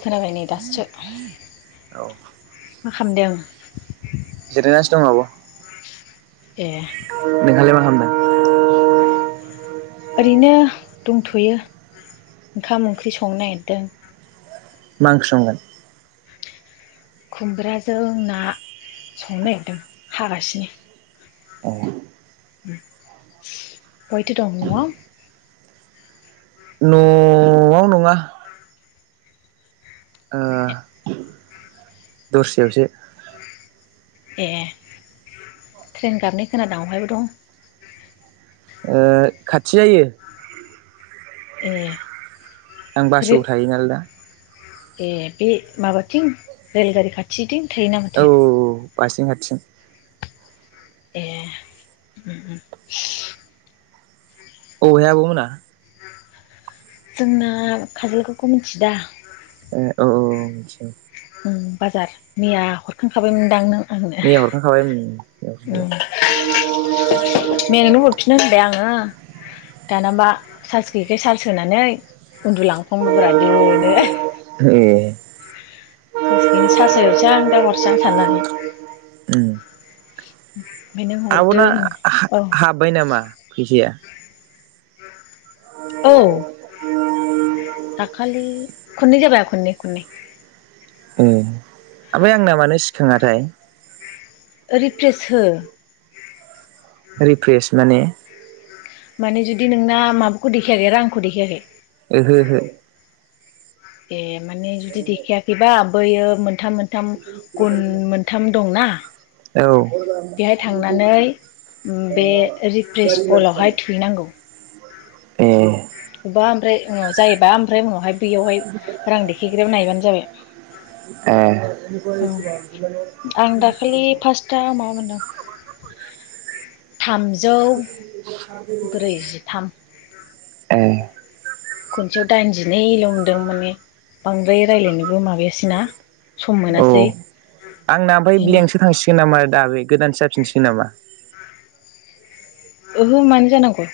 खोनाबाय नै दासो, मा खामदों? [inaudible] जिरायगासिनो दं आब', ए नोंहालाय मा खामदों? ओरैनो दंथ'यो ओंखाम ओंख्रि संनो नागिरदों। मा ओंख्रि संगोन? खुमब्राजों ना संनो नागिरदों हागासिनो। बहायथो दं न'आव? न'आव नङा ओ दस्रायावसो। ए ट्रेन गाबनाय खोनादों अहायबा दं? खा-खाथि जायो। ए। आं रो बासुगावाव थायो नालाय दा। ए बे माबाथिं रेलगारि खाथिथिं? थै ना माथो बारसिं हारसिं। ए। बबेयाव आब' मोना? जोंना खाजोलगावखौ मिथियोदा? ए औ औ मिथियो। उम बाजार मैया हरखांखाबायमोनदां नों? आंनो मैया हरखांखाबाय उम मैया औ हरखांखाबाय । नोंनो हरफिननो होनबाय आङो दाना बा चार्ज गैयिखाय चार्ज होनानै उन्दुलांफांबायब्रा दोनो ए। चार्स गैयिनि चार्स होग्रोसां आं दा हरसै आं साननानै उम । आब'ना हा-हाब्बाय नामा फैसाया? औ। दाखालि खननै जाबाय खननै खननै। अ ओमफाय आंना मानो सिखाङाथाय? रिफ्रेस हो। रिफ्रेस माने? माने जुदि नोंना माबाखौ देखायाखै रांखौ देखायाखै? ओहो ओहो। ए माने जुदि देखायाखैबा बैयो मोन्थाम मोन्थाम गुन मोन्थाम दंना बेहाय थांनानै बे औ रिफ्रेस अलावहाय थुहैनांगौ ए। अब्बा ओमफ्राय उनाव जायोबा ओमफ्राय उनावहाय बेयावहाय रां देखायग्राबो नायबानो जाबाय । आं दाखालि फार्स्टआ ए। थाम [inaudible] एह। खनसेयाव दाइनजिनैल' मोन्दों माने बांद्राय रायज्लायनोबो माबायासै ना । अ आंना ओमफाय बेखायनो ब्लेंकसो थांसिगोन नामा दा बे गोदानसो जा फिनसिगोन नामा? ओहो मानो जानांगौ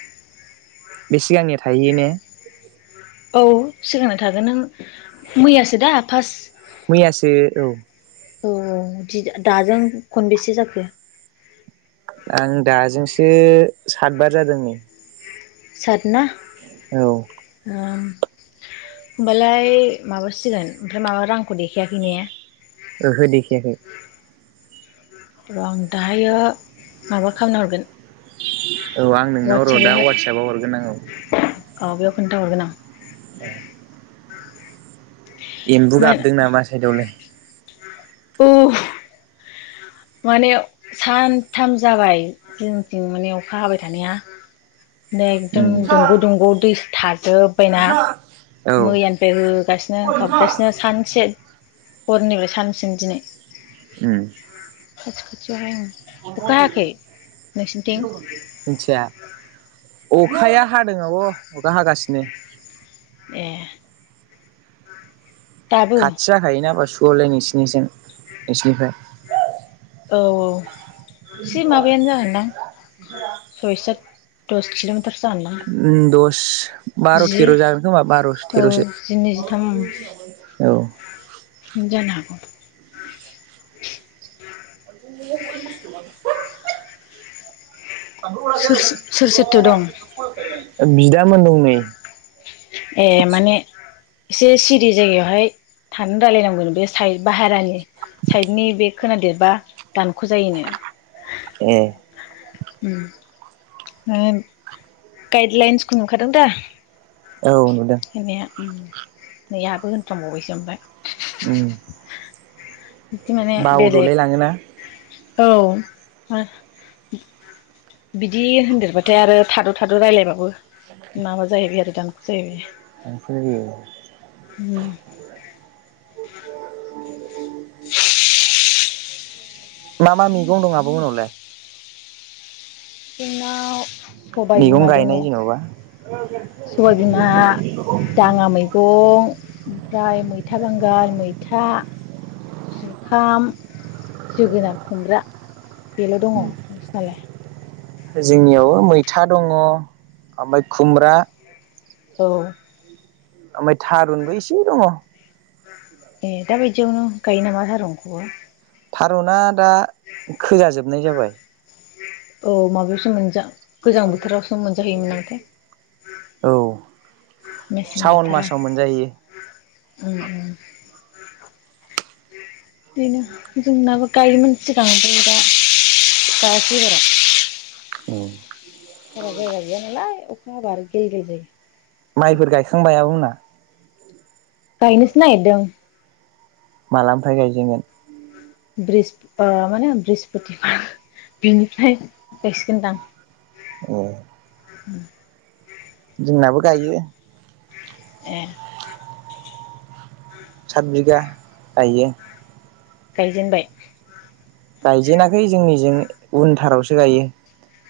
बे सिगांनिया थाहैयो ने? औ सिगांना थागोन नों मैयासो दा फार्स्ट मैयासो औ। औ दि-दाजों खनबेसे जाखो? आं दाजोंसो सातबार जादों नै। सातना? औ होमबालाय माबासिगोन ओमफाय माबा रांखौ देखायाखै ने? ओहो देखायाखै र' आं दाहायो माबा खामना हरगोन। औ आं नोंनाव र' दा वाट्सएपावहाय वाटसापआव हरगोन आं औ। औ बेयाव खोन्थाहरगोन आं। एम्बु मा गाबदों नामा साइदआवलाय? उह माने सानथाम जाबाय जोंनिथिं माने अखा हाबाय थानाया। एकदम दंग' दंग' दै थाजोबबायना। औ मैयानिफ्राय होगासिनो गाबगासिनो सानसे। हरनिफ्राय सानसिम दिनै। उम [unintelligible] अखा हायाखै नोंसिनिथिं मिनथिया अखाया हादों आब' अखा हागासि [unintelligible] ए दाबो खाथि जाखायोनाबा सु औलाय नोंसिनिजों नोंसोरनिफ्राय औ औ सि माबायानो जागोनदां सय साथ दस किल' थोरसो जागोनदां। [unintelligible] बार' जि थेर' जागोन खोमा बार' औ थेर'सो जिनै जिथाम औ। जानो हागौ। [unintelligible] सोर सोर सोरथो दं [unintelligible] बिदामोन दं नै। ए माने एसे सिरि जायगायावहाय थानो रायलायनांगौ नो बे साइ बाहेरानि साइडनि बे खोनादेरबा दानख' जायोनो। ए उम [unintelligible] गाइडलाइन्सखौ नुखादों दा? औ नुदों [unintelligible] उम नै आंहाबो होनफ्लां बावबायसो ओमफाय उम बिदि माने बेलेग बावदुलाय लाङोना? औ बिदि होनदेरबाथाय आरो थाद' थाद' रायलायबाबो माबा जाहैबाय आरो दानख' जाहैबाय [unintelligible] उम [unintelligible] मा मा मैगं दं आ बुं होनहरलाय। जोंनाव सबाय मैगं बिमा दङ गायनाय जेन'बा सबाय बिमा दाङा मैगं ओमफ्राय मैथा बांगाल मैथा जुखाम जोगोनार खुमब्रा। बेल' दङ नोंसिनालाय? जोंनियाव मैथा दङ आमफाय खुमब्रा। औ ओमफाय थारुनबो इसे दङ। ए दाबायदियावनो गायो नामा थारुनखौबो? थारुना दा खोजाजोबनाय जाबाय। औ माबायावसो मोनजा गोजां बोथोरावसो मोनजाहैयोमोन नामाथाय? औ मेसें सावन मासाव बोथोराव मोनजायो ओम ओम। बिदिनो जोंनाबो गाइयोमोन‌ सिगां जोङो दा गाइयाखै एबाराव। औ। बारा जायगा गैया नालाय अ खा हाबा आरो गेल गेल जायो। माइफोर गायखांबाय आब' मोना? गायनोसो नागिरदों। मालानिफ्राय गायजेनगोन? ब्रिहस्प ओ मा होनो ब्रिहस्पतिबार बिनिफ्राय गायसिगोनदां। औ। [inaudible] जोंनाबो गायो। ए सात बिगा गायो। गायजेनबाय? गायजेनाखै जोंनिजों उनथारावसो गायो।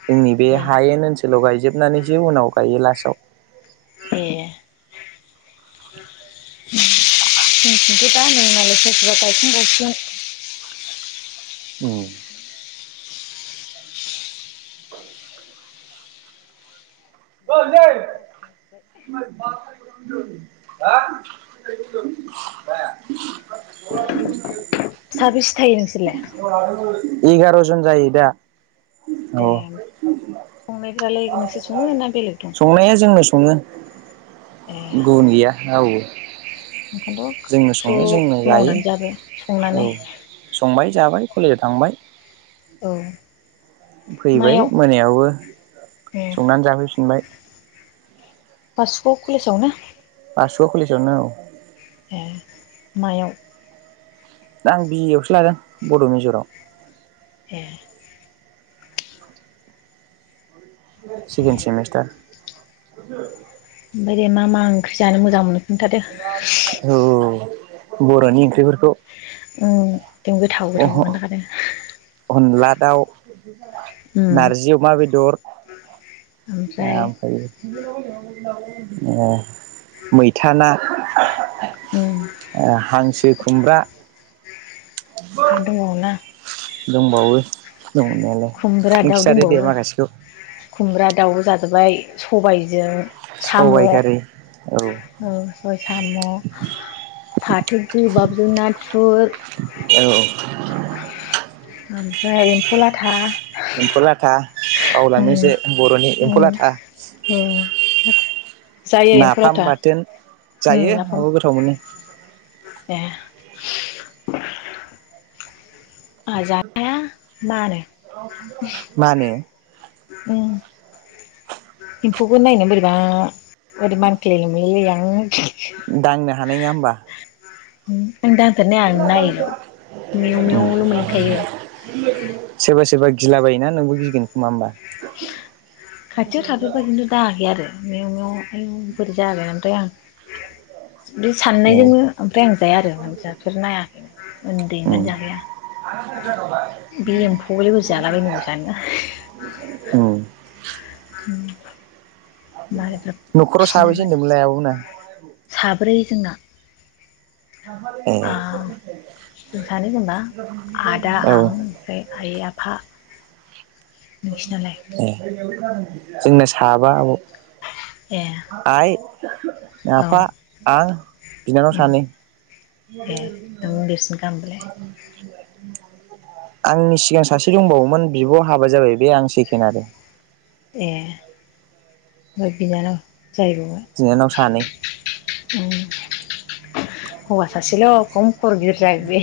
जोंनि बे ए हायेन ओनसोलाव गायजोबनानैसो उनाव गायो ला साव। ए जोंनिथिं थ दा नै मालाय सोरबा सोरबा गायखां बावसिगोन। जा ओंखामनि आवाज खोनाजोब्बाय। साबेसे थायो नोंसोरलाय? एगार' जन जायो दा। औ। फ्रालाय नोंसोर सङोना संनाया जोंनो सङो ए गुबुन गैया रावबो। ओंखायनोथ' जोंनो सङो जोंनो ज' जायो मावनानै जाबो संनानै। औ संबाय जाबाय कलेजाव थांबाय। औ। फैबाय मायाव मोनायावबो ए संनानै जाफैफिनबाय। बासुगाव कलेज आव नो? बासुगाव कलेसावनो औ‌। मायाव द आं बिए आवसो लादों बड' मेजराव ए सेकेन्ड सेमिस्टार [unintelligible] ओमफ्राय दे मा मा ओंख्रि जानो मोजां मोनो। खोन्थादो औ बर'नि ओंख्रिफोर ओं गोथाव गोथावबो खोन्थाखादों अनला दाउ नारजि अमा बेदर ओमफ्राय ओमफ्रायो ओ मैथा ना उम ओ हांसो खुमब्रा आरो दंबावना दंबावो दंनायालाय नों खिथादो दे माखासेखौ खुमब्रा दाउ जाजोबबाय सबायजों साम' सबाइ खारि औ साम' फाथ गोबाब नाथ औ। ओमफ्राय एम्फौ ला था। एम्फौ लाथा। बावलाङो जे बर'नि उम एम्फौ लाथा। [unintelligible] जायो एम्फौ नाफाम लाथा। बाथोन उम जायो नाफाम औ गोथाव मोनो। ए आहा जानो हाया मानो। मानो। उम। एम्फौखौ नायनो बोरैबा ओरै मान [unintelligible] दांनो हानाय नङा होमबा। उम। मेव मेवल' मोनलोंखायो सेबा सेबा। गिलाबायोना नोंबो गिगोन खोमा होमबा। खाथियाव थाफेरबाय खिन्थु दाङाखै आरो। मेव मेव। आयु बोरै [unintelligible] आं। बे ए साननायजोंनो ओमफ्राय आं जाया आरो माने जाफेरनायाखै उम उन्दैनिफ्रायनो जाखाया बे एम्फौखौलाय बोरै जालाबायनांगौ उम [unintelligible] उम। न'खराव साबैसे मालायफ्रा होनदोंमोनलाय आब'मोना [unintelligible] साब्रै जोंना। ए आं जों सानो जेन'बा आदा औ आं ओमफ्राय आइ आफा। नोंसिनालाय। ए जोंना साबा आब'। ए आइ। औ आफा आं बिनानाव सानै। ए नों देरसिनखा ओमबालाय। आंनि सिगां सासे दंबावोमोन बिब' हाबा जाबाय बे आं सेकेन्ड आरो। ए। [unintelligible] बिनानाव सानै [unintelligible] हौवा सासेल' खम खर' गिदिर जागोन बे।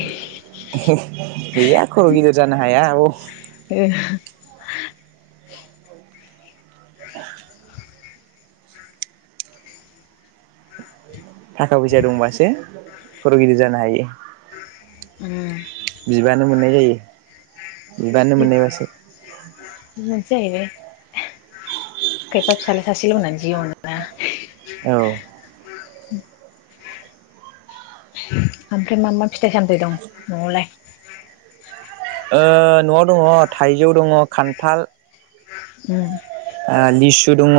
गैया खर' गिदिर जानो हाया। औ ए [inaudible] थाखा फैसा दंबासो खर' गिदिर जानो हायो। उम बिबानो मोननाय जायो। बिबानानो मोननाय बासो। मोनसे जाहैबाय खायफा फिसालाय सासेल' होननानै जि अनोना। औ ओमफ्राय मा मा फिथाइ सामथायाइ दं न'वावलाय? ओ न'वाव दङ थाइ जौ दङ खान्थाल। उम ओ लिसु दङ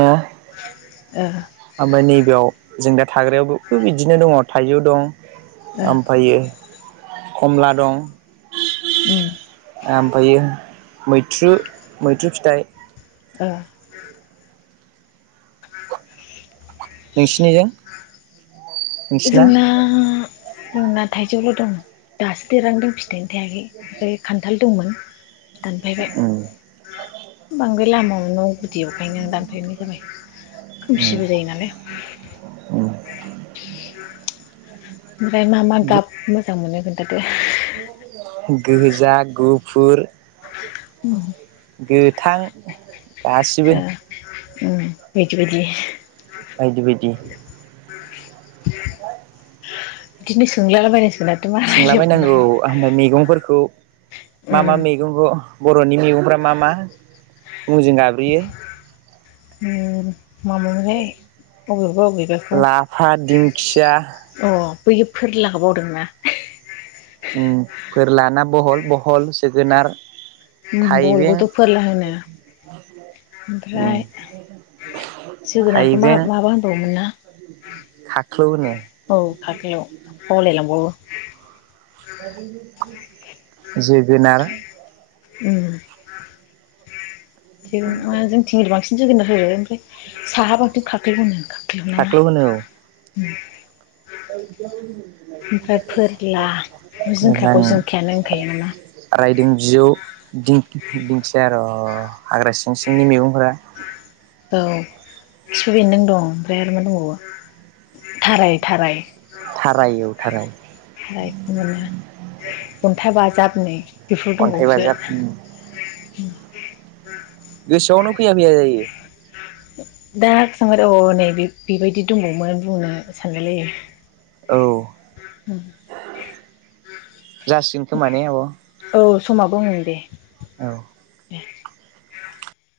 ओ ओमफ्राय नैबेयाव जों दा थाग्रायावबो बिदिनो दङ थाइजौ दं। ओ ओमफायो कमला दं। उम आमफ्रायो मैथ्रु मैथ्रु फिथाइ। ओ [inaudible] नोंसिनिजों नोंसिना जोंना जोंना थाइजौलै दासो देरहांदों फि नो थाइयानो थायाखै ओरै खान्थाल दंमोन। उम दानफायबाय। बांद्राय लामा न' गुदियावखायनो दानफैनाय जाबाय। उम खोमसिबो जायो नालाय। उम [inaudible] ओमफ्राय मा मा गाब मोजां मोनो खोनथादो। गोजा गुफुर उम गोथां ओ गासैबो। उम बायदि बायदि बायदि बायदि [inaudible] बिदिनो सोंलालाबा [unintelligible] सोंलाबायायनांगौ ओमफाय मेगंफोरखौ मा मा उम मेगंखौ बर'नि मेगंफ्रा मा मा मुंजों गाब्रियो उम मामोनहाय अबेबा अबेबाखौ लाफा दिंखिया अ' बैयो फोर लाबावदोंना उम फोरलाना बहल बहल जोगोनार उम थाइबें बहलखौथ' फोरला होनो उम ओमफ्राय जोगोनारखौ मा थाइबें माबा होनबावोमोन ना खाख्लौ होनो औ खाख्लौ बावलायलांबावो। [inaudible] जोगोनार उ [unintelligible] जोंथिं बांसिन जोगोना होनो ओमफ्राय साहाबाथ' खाख्लौ होनो। खाख्लौ होनो औ उ फोरला जिंखाखौ जिंखायानो होनखायो नामा [unintelligible] रायदों बिजौ दिं दिंखिया र'द हाग्रा सिं सिंनि मैगंफोरा औ खिफि बेनदों दं ओमफ्राय आरो मा दंबावो थाराय थाराय थाराय औ थाराय। थारायखौ मोनो अन्था बाजाबनै बेफोर अन्थाइ दंबावोसो बाजाब गोसोआवनो फैया फैया जायो। दा स अ नै बे बेबायदि दंबावोमोन बुंनो सानलायलायो। औ जासिगोन खोमा ने आब'? औ समाबो उम दे औ [inaudible]